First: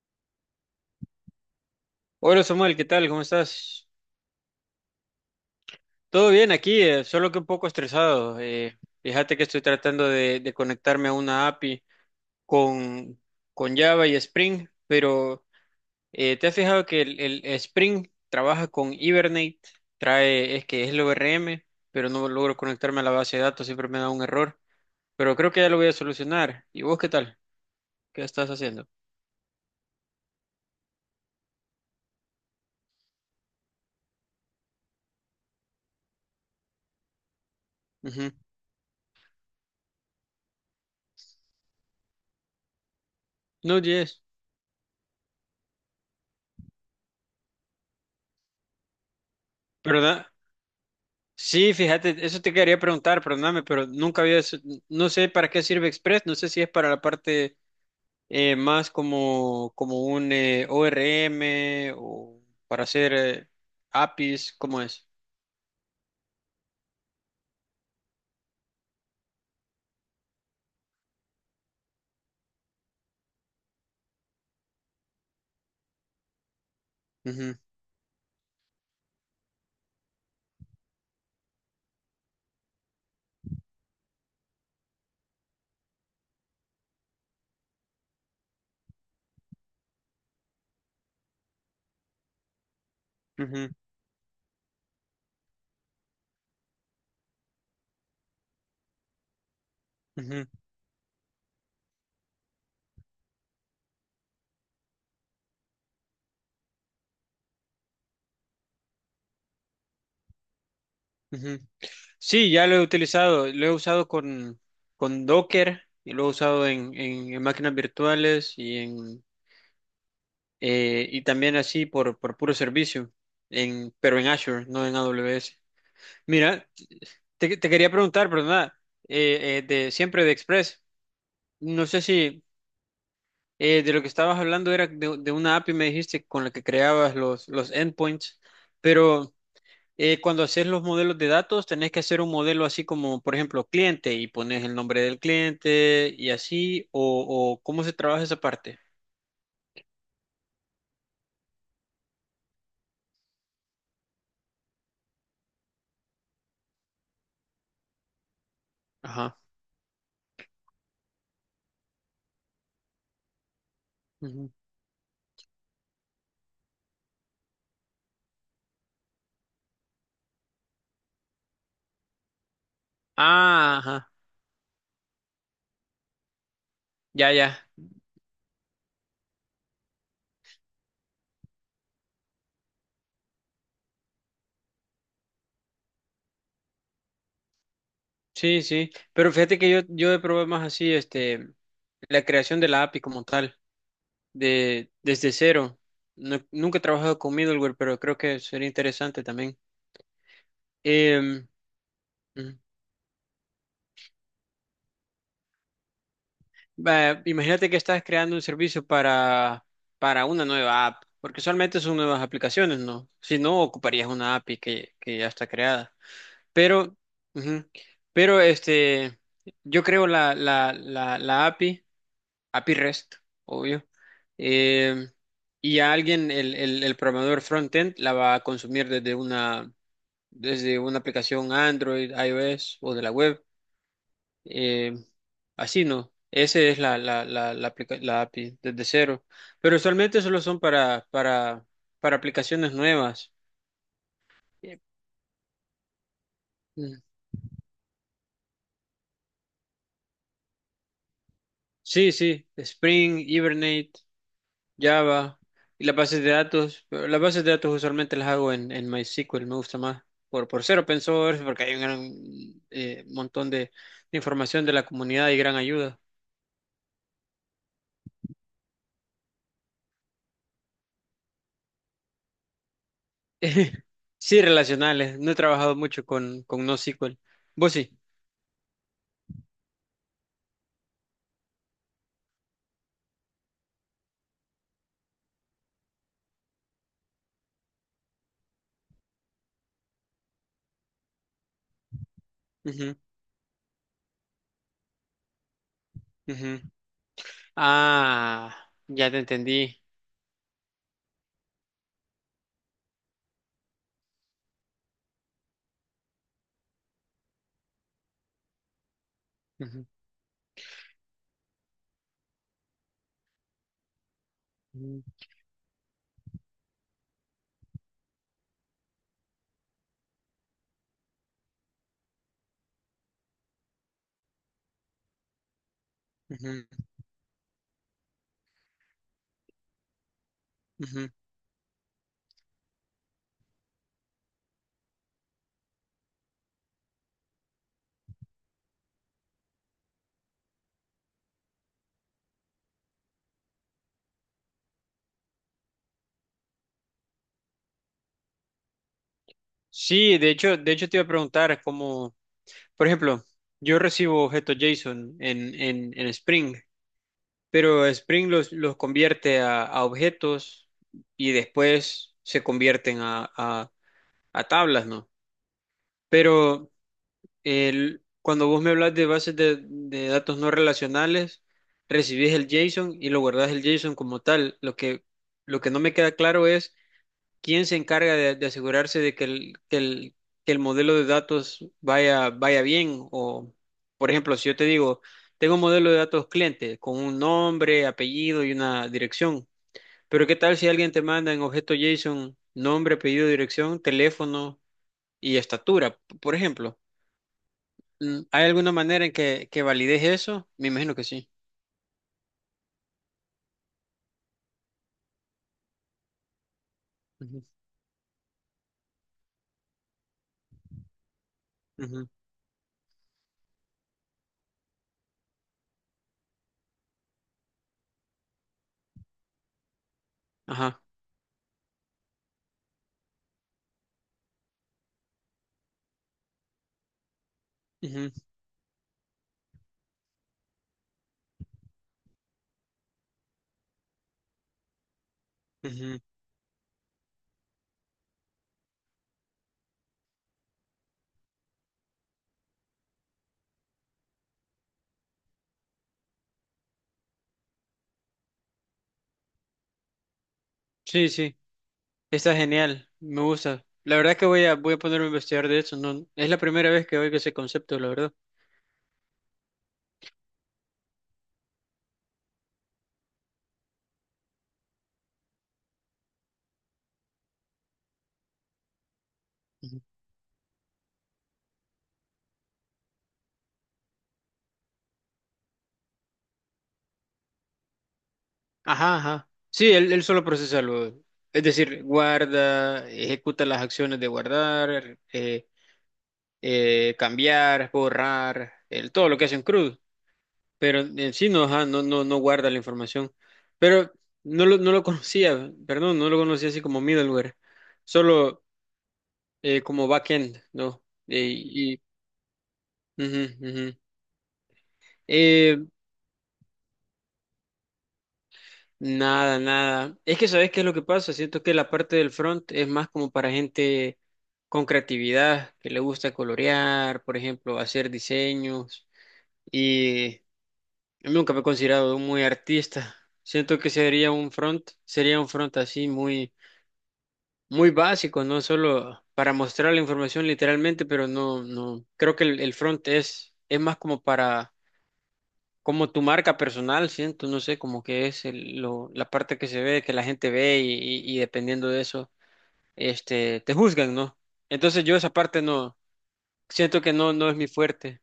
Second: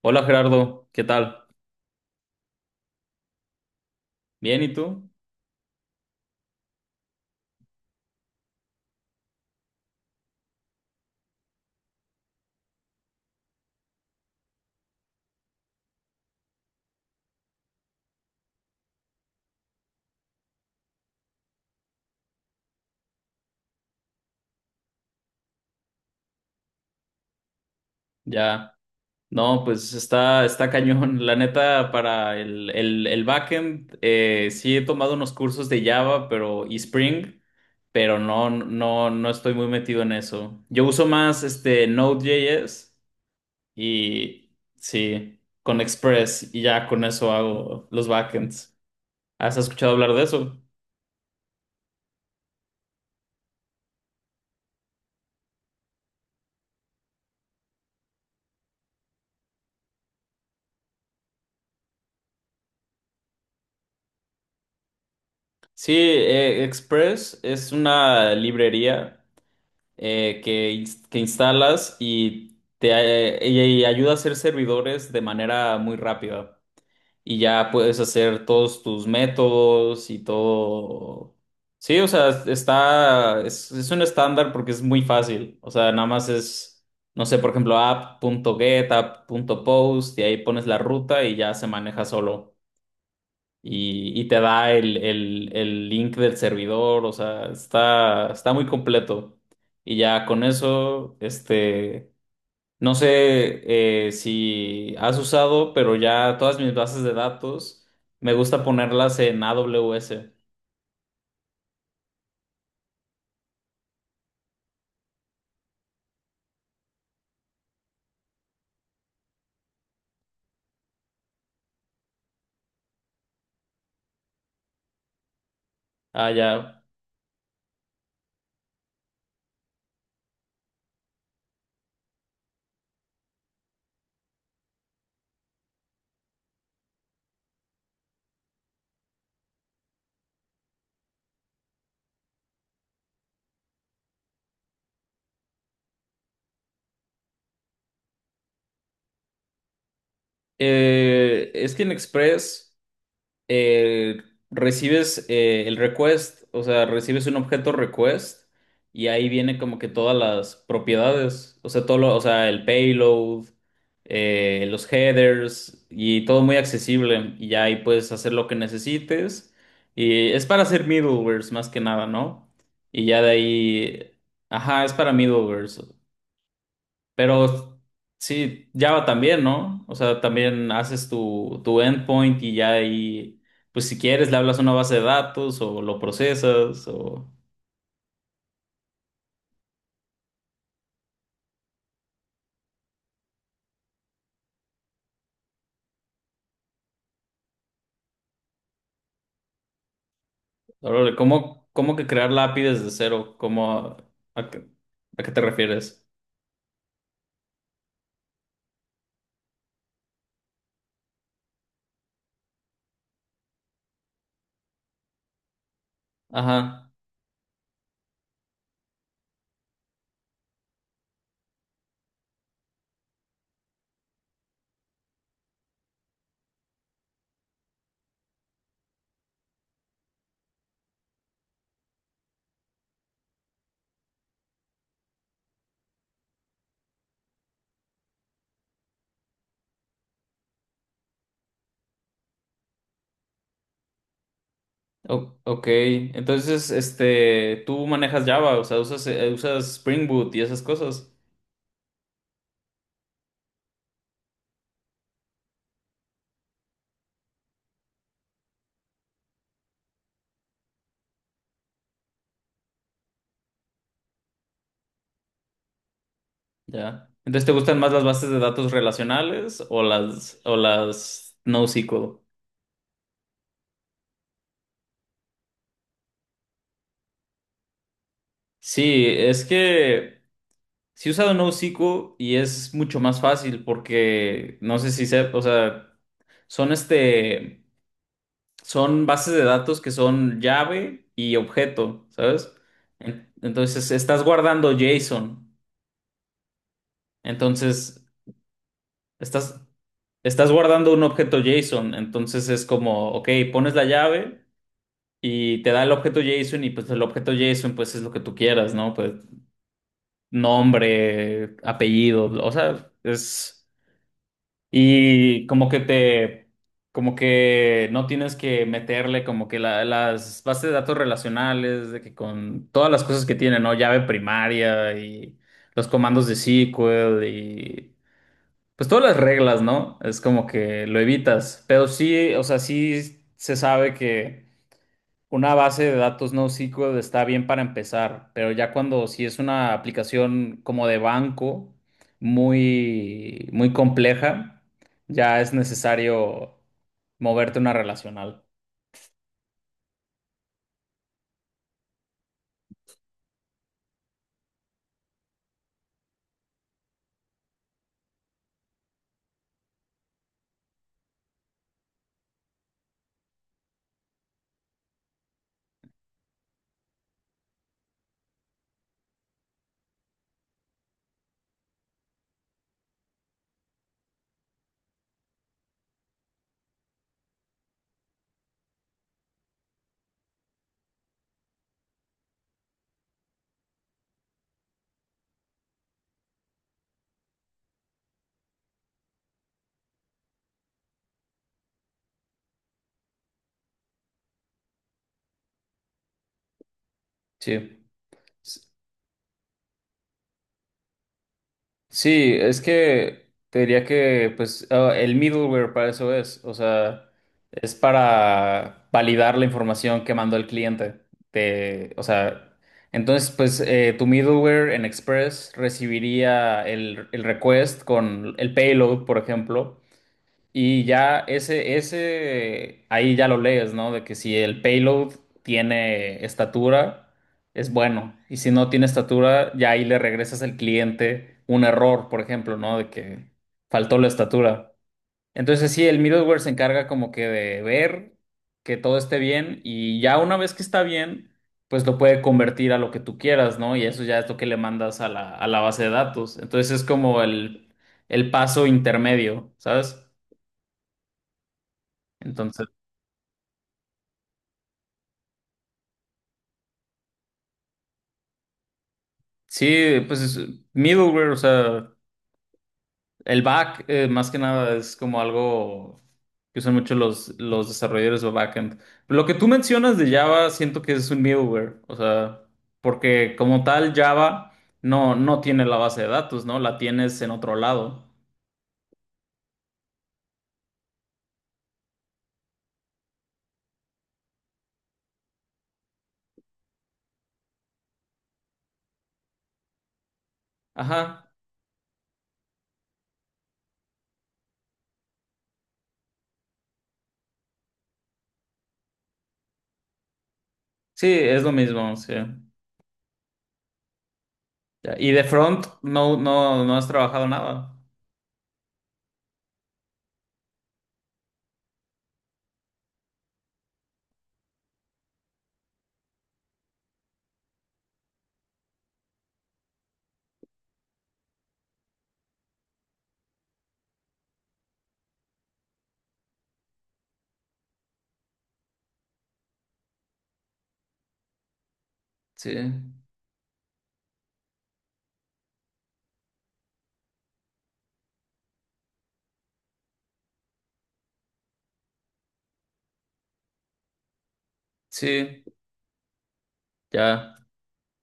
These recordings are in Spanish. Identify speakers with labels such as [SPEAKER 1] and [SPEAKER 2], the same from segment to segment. [SPEAKER 1] Hola Gerardo, ¿qué tal?
[SPEAKER 2] Hola Samuel, ¿qué tal? ¿Cómo estás?
[SPEAKER 1] Bien, ¿y tú?
[SPEAKER 2] Todo bien aquí, solo que un poco estresado. Fíjate que estoy tratando de conectarme a una API con, con Java y Spring, pero ¿te has fijado que el Spring trabaja con Hibernate? Trae, es que es el ORM, pero no logro conectarme a la base de datos, siempre me da un error. Pero creo que ya lo voy a solucionar. ¿Y vos qué tal? ¿Qué estás
[SPEAKER 1] Ya.
[SPEAKER 2] haciendo?
[SPEAKER 1] No, pues está cañón. La neta, para el backend, sí he tomado unos cursos de Java, pero y Spring, pero
[SPEAKER 2] No,
[SPEAKER 1] no estoy muy metido en eso. Yo uso más este Node.js
[SPEAKER 2] Node.js.
[SPEAKER 1] y sí, con Express y ya con eso hago los backends. ¿Has escuchado hablar de
[SPEAKER 2] ¿Verdad?
[SPEAKER 1] eso?
[SPEAKER 2] Sí, fíjate, eso te quería preguntar, perdóname, pero nunca había, no sé para qué sirve Express, no sé si es para la parte más como un ORM o para hacer APIs, ¿cómo es?
[SPEAKER 1] Sí, Express es una librería. Que instalas y te ayuda a hacer servidores de manera muy rápida. Y
[SPEAKER 2] Ujú,
[SPEAKER 1] ya puedes hacer todos tus métodos y todo. Sí, o sea, es un estándar porque es muy fácil. O sea, nada más es, no sé, por ejemplo, app.get, app.post, y ahí pones la ruta y ya se maneja solo,
[SPEAKER 2] ujú,
[SPEAKER 1] y te da el link del servidor, o sea, está muy completo. Y ya con
[SPEAKER 2] ujú,
[SPEAKER 1] eso, este, no sé, si has usado, pero ya todas mis bases de datos me gusta ponerlas en AWS.
[SPEAKER 2] ujú. Sí, ya lo he utilizado, lo he usado con Docker y lo he usado en, en máquinas virtuales y también así por puro servicio, pero en Azure, no en AWS.
[SPEAKER 1] Ah,
[SPEAKER 2] Mira.
[SPEAKER 1] ya.
[SPEAKER 2] Te quería preguntar, perdona, de siempre de Express. No sé si de lo que estabas hablando era de una API, me dijiste, con la que creabas los endpoints, pero cuando haces los modelos de datos, tenés que hacer un modelo así como, por ejemplo, cliente y pones el nombre del cliente y así, o cómo se trabaja esa parte.
[SPEAKER 1] Es que en Express. eh, Recibes el request, o sea, recibes un objeto request y ahí
[SPEAKER 2] Ajá.
[SPEAKER 1] viene como que todas las propiedades, o sea, el payload,
[SPEAKER 2] Ujú.
[SPEAKER 1] los headers y todo muy accesible, y ya ahí puedes hacer lo que necesites, y es para hacer middlewares más que nada, ¿no? Y ya de
[SPEAKER 2] Ah, ajá.
[SPEAKER 1] ahí, ajá, es para middlewares.
[SPEAKER 2] Ya, ya.
[SPEAKER 1] Pero sí, Java también, ¿no? O sea, también haces tu endpoint y ya ahí, pues si quieres, le hablas a una base de datos o lo procesas o...
[SPEAKER 2] Sí, sí. Pero fíjate que yo he probado más así, este, la creación de la API como tal. Desde cero. Nunca he trabajado con middleware, pero creo que sería interesante también.
[SPEAKER 1] Órale,
[SPEAKER 2] Em,
[SPEAKER 1] ¿cómo, cómo que crear la
[SPEAKER 2] Ujú.
[SPEAKER 1] API desde cero? ¿Cómo, a, qué, a qué te refieres?
[SPEAKER 2] Va, imagínate que estás creando un servicio para una nueva app, porque usualmente son nuevas aplicaciones, ¿no? Si no, ocuparías una API que ya está creada.
[SPEAKER 1] Ajá.
[SPEAKER 2] Pero, ujú, pero este, yo creo la API, API REST, obvio. Em, y a alguien, el programador frontend, la va a consumir Desde una. Aplicación Android, iOS o de la web. eh, Así no. Ese es la API desde cero. Pero usualmente solo son para, para aplicaciones nuevas. Eh,
[SPEAKER 1] O- ok. Entonces,
[SPEAKER 2] mm,
[SPEAKER 1] este, tú manejas Java, o sea, usas, usas Spring Boot y esas cosas.
[SPEAKER 2] Sí, sí. Spring, Hibernate, Java y las bases de datos. Pero las bases de datos usualmente las hago en MySQL. Me gusta más por ser open source porque hay un gran montón de información de la comunidad y gran ayuda.
[SPEAKER 1] Ya. Entonces, ¿te gustan más las bases de datos relacionales o las NoSQL?
[SPEAKER 2] Sí, relacionales. No he trabajado mucho con NoSQL. Vos sí.
[SPEAKER 1] Sí, es que si he usado NoSQL y es mucho más fácil porque no sé si sé, o sea, son este, son bases de datos que son llave y objeto, ¿sabes?
[SPEAKER 2] Ujú,
[SPEAKER 1] En- Entonces estás guardando JSON,
[SPEAKER 2] ujú.
[SPEAKER 1] entonces
[SPEAKER 2] Ah, ya te
[SPEAKER 1] estás,
[SPEAKER 2] entendí.
[SPEAKER 1] estás guardando un objeto JSON. Entonces es como, ok, pones la llave y te da el objeto JSON, y pues el objeto JSON pues es lo que tú quieras, ¿no? Pues
[SPEAKER 2] Ujú,
[SPEAKER 1] nombre, apellido, o sea, es...
[SPEAKER 2] ujú,
[SPEAKER 1] Y como que te, como que no tienes que meterle como que las bases de datos relacionales, de que con todas las cosas que tiene, ¿no? Llave primaria y los comandos de
[SPEAKER 2] ujú,
[SPEAKER 1] SQL y pues todas las reglas, ¿no? Es como que lo
[SPEAKER 2] ujú.
[SPEAKER 1] evitas. Pero sí, o sea, sí se sabe que una base de datos NoSQL está bien para empezar, pero ya cuando si es una aplicación como de banco muy, muy compleja, ya es necesario moverte a una relacional.
[SPEAKER 2] Sí, de hecho te iba a preguntar cómo, por ejemplo, yo recibo objetos JSON en, Spring, pero Spring los convierte a, objetos y después se convierten a tablas, ¿no? Pero cuando vos me hablas de bases de datos no relacionales, recibís el JSON y lo guardás el JSON como tal. Lo que no me queda claro es quién se encarga de asegurarse de que el modelo de datos vaya bien. O, por ejemplo, si yo te digo, tengo un modelo de datos cliente con un nombre, apellido y una dirección. Pero ¿qué tal si alguien te manda en objeto JSON nombre, apellido, dirección, teléfono y estatura, por ejemplo?
[SPEAKER 1] Sí.
[SPEAKER 2] ¿Hay alguna manera en que valides eso? Me imagino que sí.
[SPEAKER 1] Sí, es que te diría que pues ah, el middleware para eso es, o sea,
[SPEAKER 2] Ujú,
[SPEAKER 1] es para validar la información que mandó el cliente. De, o
[SPEAKER 2] ujú,
[SPEAKER 1] sea, entonces pues tu middleware en Express recibiría el request con el payload, por ejemplo,
[SPEAKER 2] Ajá.
[SPEAKER 1] y ya ahí ya lo lees, ¿no? De que si el payload tiene estatura, es
[SPEAKER 2] Ujú,
[SPEAKER 1] bueno. Y si no tiene estatura, ya ahí le regresas al cliente un error, por ejemplo, ¿no? De que faltó la estatura. Entonces sí, el
[SPEAKER 2] ujú.
[SPEAKER 1] middleware se encarga como que de ver que todo esté bien, y ya una vez que está bien, pues lo puede convertir a lo que tú quieras, ¿no? Y eso ya es lo que le mandas a la base de datos. Entonces es como el paso intermedio, ¿sabes?
[SPEAKER 2] Sí, sí. Está
[SPEAKER 1] Entonces,
[SPEAKER 2] genial. Me gusta. La verdad que voy a ponerme a investigar de eso. No, es la primera vez que oigo ese concepto, la verdad.
[SPEAKER 1] sí, pues es middleware, o sea, el back más que nada es como algo que usan mucho los desarrolladores de backend. Lo que tú
[SPEAKER 2] Ujú.
[SPEAKER 1] mencionas de Java, siento que es un middleware, o sea, porque como tal Java no tiene la base de datos, ¿no? La tienes en otro lado.
[SPEAKER 2] Ajá, ajá. Sí, él solo procesa lo. Es decir, guarda, ejecuta las acciones de guardar, cambiar, borrar, todo lo que hace en CRUD. Pero en sí
[SPEAKER 1] Ajá,
[SPEAKER 2] no, ajá, no, no, no guarda la información. Pero no lo conocía, perdón, no lo conocía así como middleware, solo como backend, ¿no?
[SPEAKER 1] sí,
[SPEAKER 2] Eh,
[SPEAKER 1] es lo
[SPEAKER 2] y
[SPEAKER 1] mismo, sí.
[SPEAKER 2] Ujú, ujú.
[SPEAKER 1] Ya, y de
[SPEAKER 2] Eh,
[SPEAKER 1] front no, no has trabajado nada.
[SPEAKER 2] Nada, nada. Es que ¿sabes qué es lo que pasa? Siento que la parte del front es más como para gente con creatividad, que le gusta colorear, por ejemplo, hacer diseños. Y yo nunca me he considerado muy artista. Siento que sería un front así muy muy básico, ¿no? Solo para mostrar la información literalmente, pero no, creo que el,
[SPEAKER 1] Sí,
[SPEAKER 2] el front es más como para, como tu marca personal, siento, no sé, como que es la parte que se ve, que la gente ve y dependiendo de eso, este, te juzgan, ¿no? Entonces yo esa parte
[SPEAKER 1] sí,
[SPEAKER 2] no, siento que no es
[SPEAKER 1] ya.
[SPEAKER 2] mi fuerte.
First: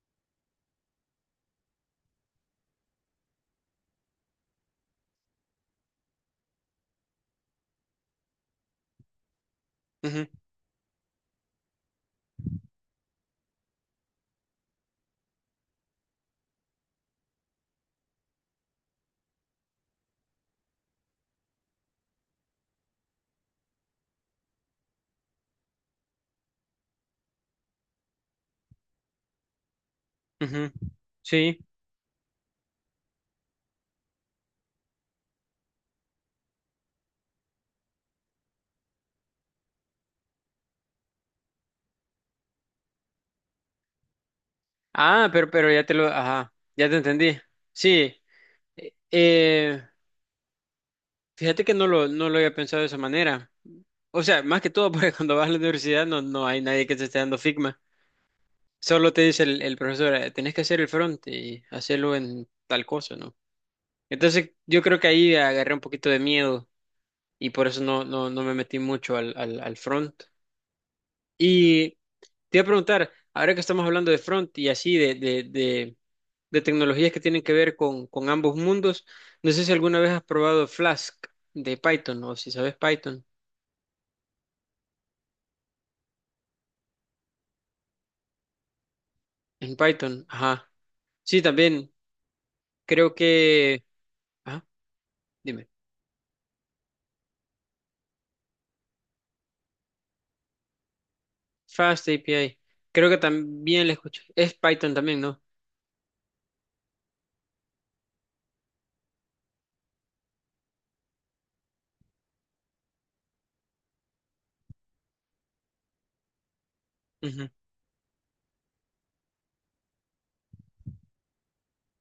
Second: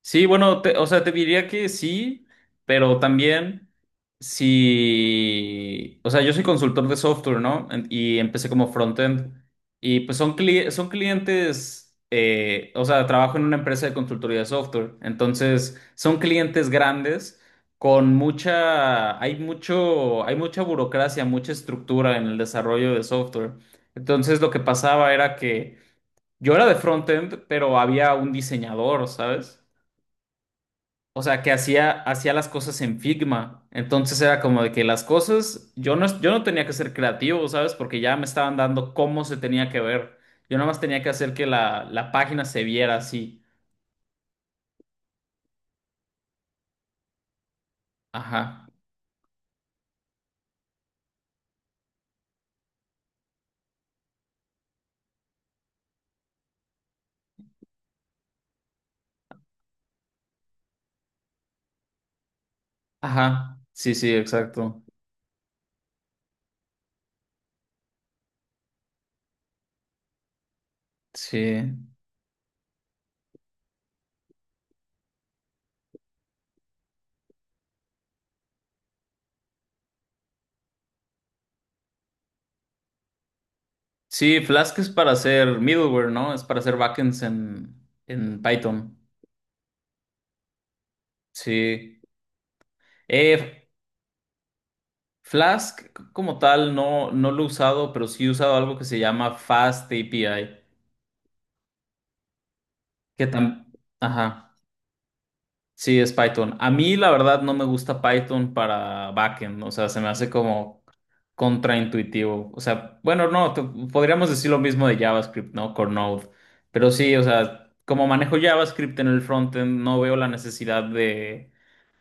[SPEAKER 1] Sí, bueno, te- o sea, te diría que sí, pero también si, o sea, yo soy consultor de software, ¿no? En- Y empecé como frontend. Y pues
[SPEAKER 2] Ujú,
[SPEAKER 1] son, son clientes, o sea, trabajo en una empresa de consultoría de software. Entonces, son clientes grandes con mucha, hay mucho, hay mucha burocracia, mucha estructura en el desarrollo de software. Entonces, lo que pasaba era que yo era de frontend, pero había un diseñador, ¿sabes?
[SPEAKER 2] ujú.
[SPEAKER 1] O sea, que
[SPEAKER 2] Sí.
[SPEAKER 1] hacía las cosas en Figma. Entonces era como de que las cosas, yo no tenía que ser creativo, ¿sabes? Porque ya me estaban dando cómo se tenía que ver. Yo nada más tenía que hacer que la página se viera así.
[SPEAKER 2] Ah, pero ajá, ya te entendí. Sí.
[SPEAKER 1] Ajá.
[SPEAKER 2] Eh, Fíjate que no lo había pensado de esa manera. O sea, más que todo, porque cuando vas a la universidad no hay nadie que te esté dando Figma. Solo te dice el profesor, Tenés que hacer el front y hacerlo en tal cosa, ¿no?
[SPEAKER 1] Ajá. Sí, sí,
[SPEAKER 2] Entonces, yo
[SPEAKER 1] exacto.
[SPEAKER 2] creo que ahí agarré un poquito de miedo y por eso no me metí mucho al front.
[SPEAKER 1] Sí.
[SPEAKER 2] Y te iba a preguntar, ahora que estamos hablando de front y así, de tecnologías que tienen que ver con ambos mundos, no sé si alguna vez has probado Flask de Python o si sabes Python.
[SPEAKER 1] Sí, Flask es para hacer middleware, ¿no? Es para hacer backends en Python.
[SPEAKER 2] En Python, ajá. Sí, también
[SPEAKER 1] Sí.
[SPEAKER 2] creo
[SPEAKER 1] Eh,
[SPEAKER 2] que... Ajá, dime.
[SPEAKER 1] Flask como tal no, no lo he usado, pero sí he usado algo que se llama FastAPI.
[SPEAKER 2] Fast API. Creo que
[SPEAKER 1] Que tam-
[SPEAKER 2] también le escuché.
[SPEAKER 1] Ajá.
[SPEAKER 2] Es Python también, ¿no?
[SPEAKER 1] Sí, es Python. A mí, la verdad, no me gusta Python para backend. O sea, se me hace como contraintuitivo. O sea, bueno, no, te- podríamos decir lo mismo de JavaScript, ¿no? Con Node. Pero sí, o
[SPEAKER 2] Ujú.
[SPEAKER 1] sea, como manejo JavaScript en el frontend, no veo la necesidad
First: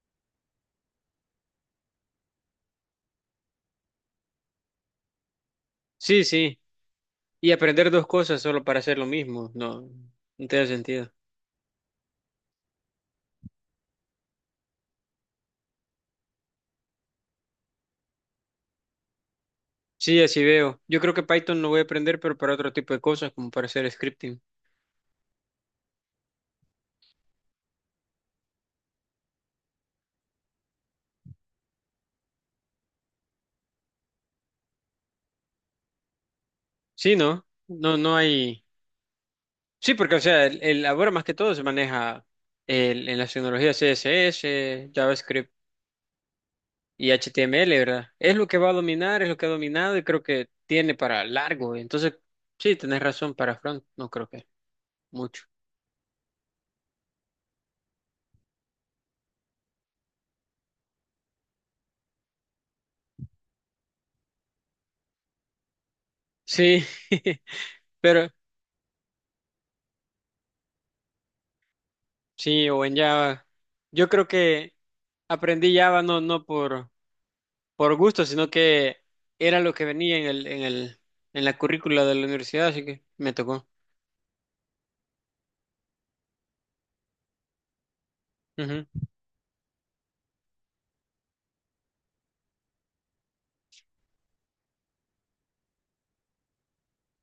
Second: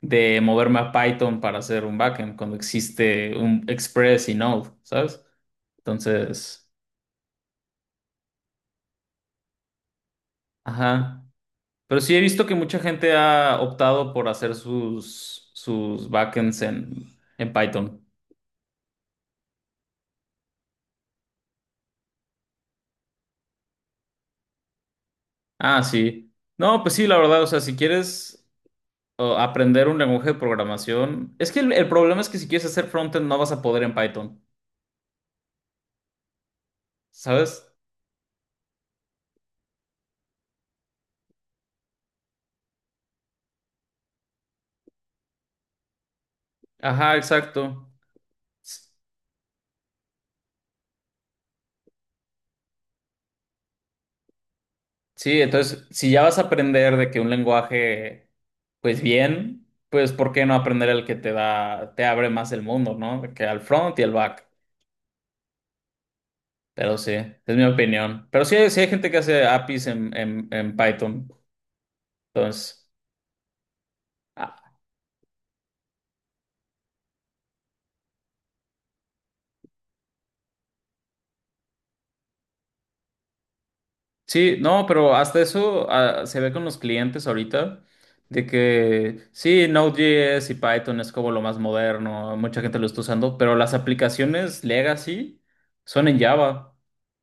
[SPEAKER 1] de moverme a Python para hacer un backend cuando existe un Express y Node, ¿sabes?
[SPEAKER 2] Sí, sí.
[SPEAKER 1] Entonces,
[SPEAKER 2] Y aprender dos cosas solo para hacer lo mismo. No, no tiene sentido.
[SPEAKER 1] ajá. Pero sí he visto que mucha gente ha optado por hacer sus backends en Python.
[SPEAKER 2] Sí, así veo. Yo creo que Python lo voy a aprender, pero para otro tipo de cosas, como para hacer scripting.
[SPEAKER 1] Ah, sí. No, pues sí, la verdad, o sea, si quieres aprender un lenguaje de programación, es que el problema es que si quieres hacer frontend no vas a poder en Python,
[SPEAKER 2] Sí, ¿no?
[SPEAKER 1] ¿sabes?
[SPEAKER 2] No, no hay... Sí, porque, o sea, ahora más que todo se maneja en las tecnologías CSS, JavaScript. Y
[SPEAKER 1] Ajá,
[SPEAKER 2] HTML,
[SPEAKER 1] exacto.
[SPEAKER 2] ¿verdad? Es lo que va a
[SPEAKER 1] S-
[SPEAKER 2] dominar, es lo que ha dominado y creo que tiene para largo. Entonces, sí, tenés razón, para front no creo que
[SPEAKER 1] Sí,
[SPEAKER 2] mucho.
[SPEAKER 1] entonces, si ya vas a aprender de que un lenguaje, pues bien, pues ¿por qué no aprender el que te da, te abre más el mundo, ¿no? De que al front y al back.
[SPEAKER 2] Sí,
[SPEAKER 1] Pero sí, es mi opinión.
[SPEAKER 2] pero
[SPEAKER 1] Pero sí hay gente que hace APIs en, en Python.
[SPEAKER 2] sí, o
[SPEAKER 1] Entonces,
[SPEAKER 2] en Java. Yo creo
[SPEAKER 1] ah,
[SPEAKER 2] que aprendí Java no por gusto, sino que era lo que venía en la currícula de la universidad, así que me tocó.
[SPEAKER 1] sí, no, pero hasta eso ah, se ve con los clientes ahorita, de
[SPEAKER 2] Ujú.
[SPEAKER 1] que sí, Node.js y Python es como lo más moderno, mucha gente lo está usando, pero las aplicaciones legacy son en Java.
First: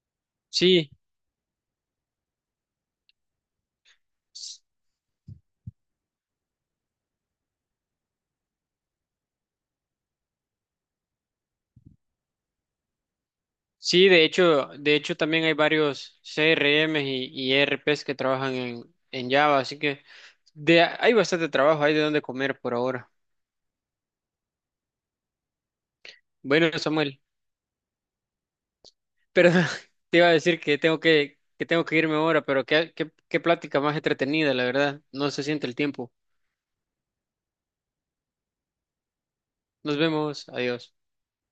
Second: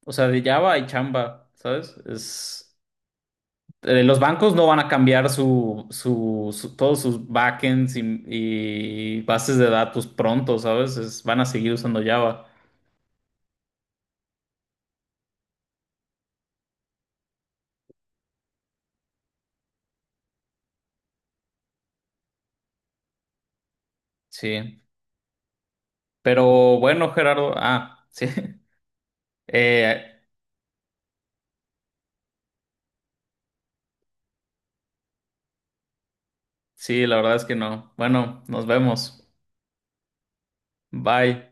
[SPEAKER 1] O sea, de Java y
[SPEAKER 2] Sí.
[SPEAKER 1] Chamba, ¿sabes? Es... los bancos no van a cambiar todos sus backends y bases de datos pronto, ¿sabes? Es- van a seguir usando Java.
[SPEAKER 2] Sí, de hecho también hay varios CRMs y ERPs que trabajan en, Java, así que hay bastante trabajo, hay de dónde comer por ahora.
[SPEAKER 1] Sí.
[SPEAKER 2] Bueno,
[SPEAKER 1] Pero bueno,
[SPEAKER 2] Samuel,
[SPEAKER 1] Gerardo. Ah, sí.
[SPEAKER 2] pero te
[SPEAKER 1] Eh,
[SPEAKER 2] iba a decir que tengo que irme ahora, pero qué plática más entretenida, la verdad. No se siente el tiempo.
[SPEAKER 1] sí, la verdad es que no. Bueno, nos vemos.
[SPEAKER 2] Nos vemos, adiós.
[SPEAKER 1] Bye.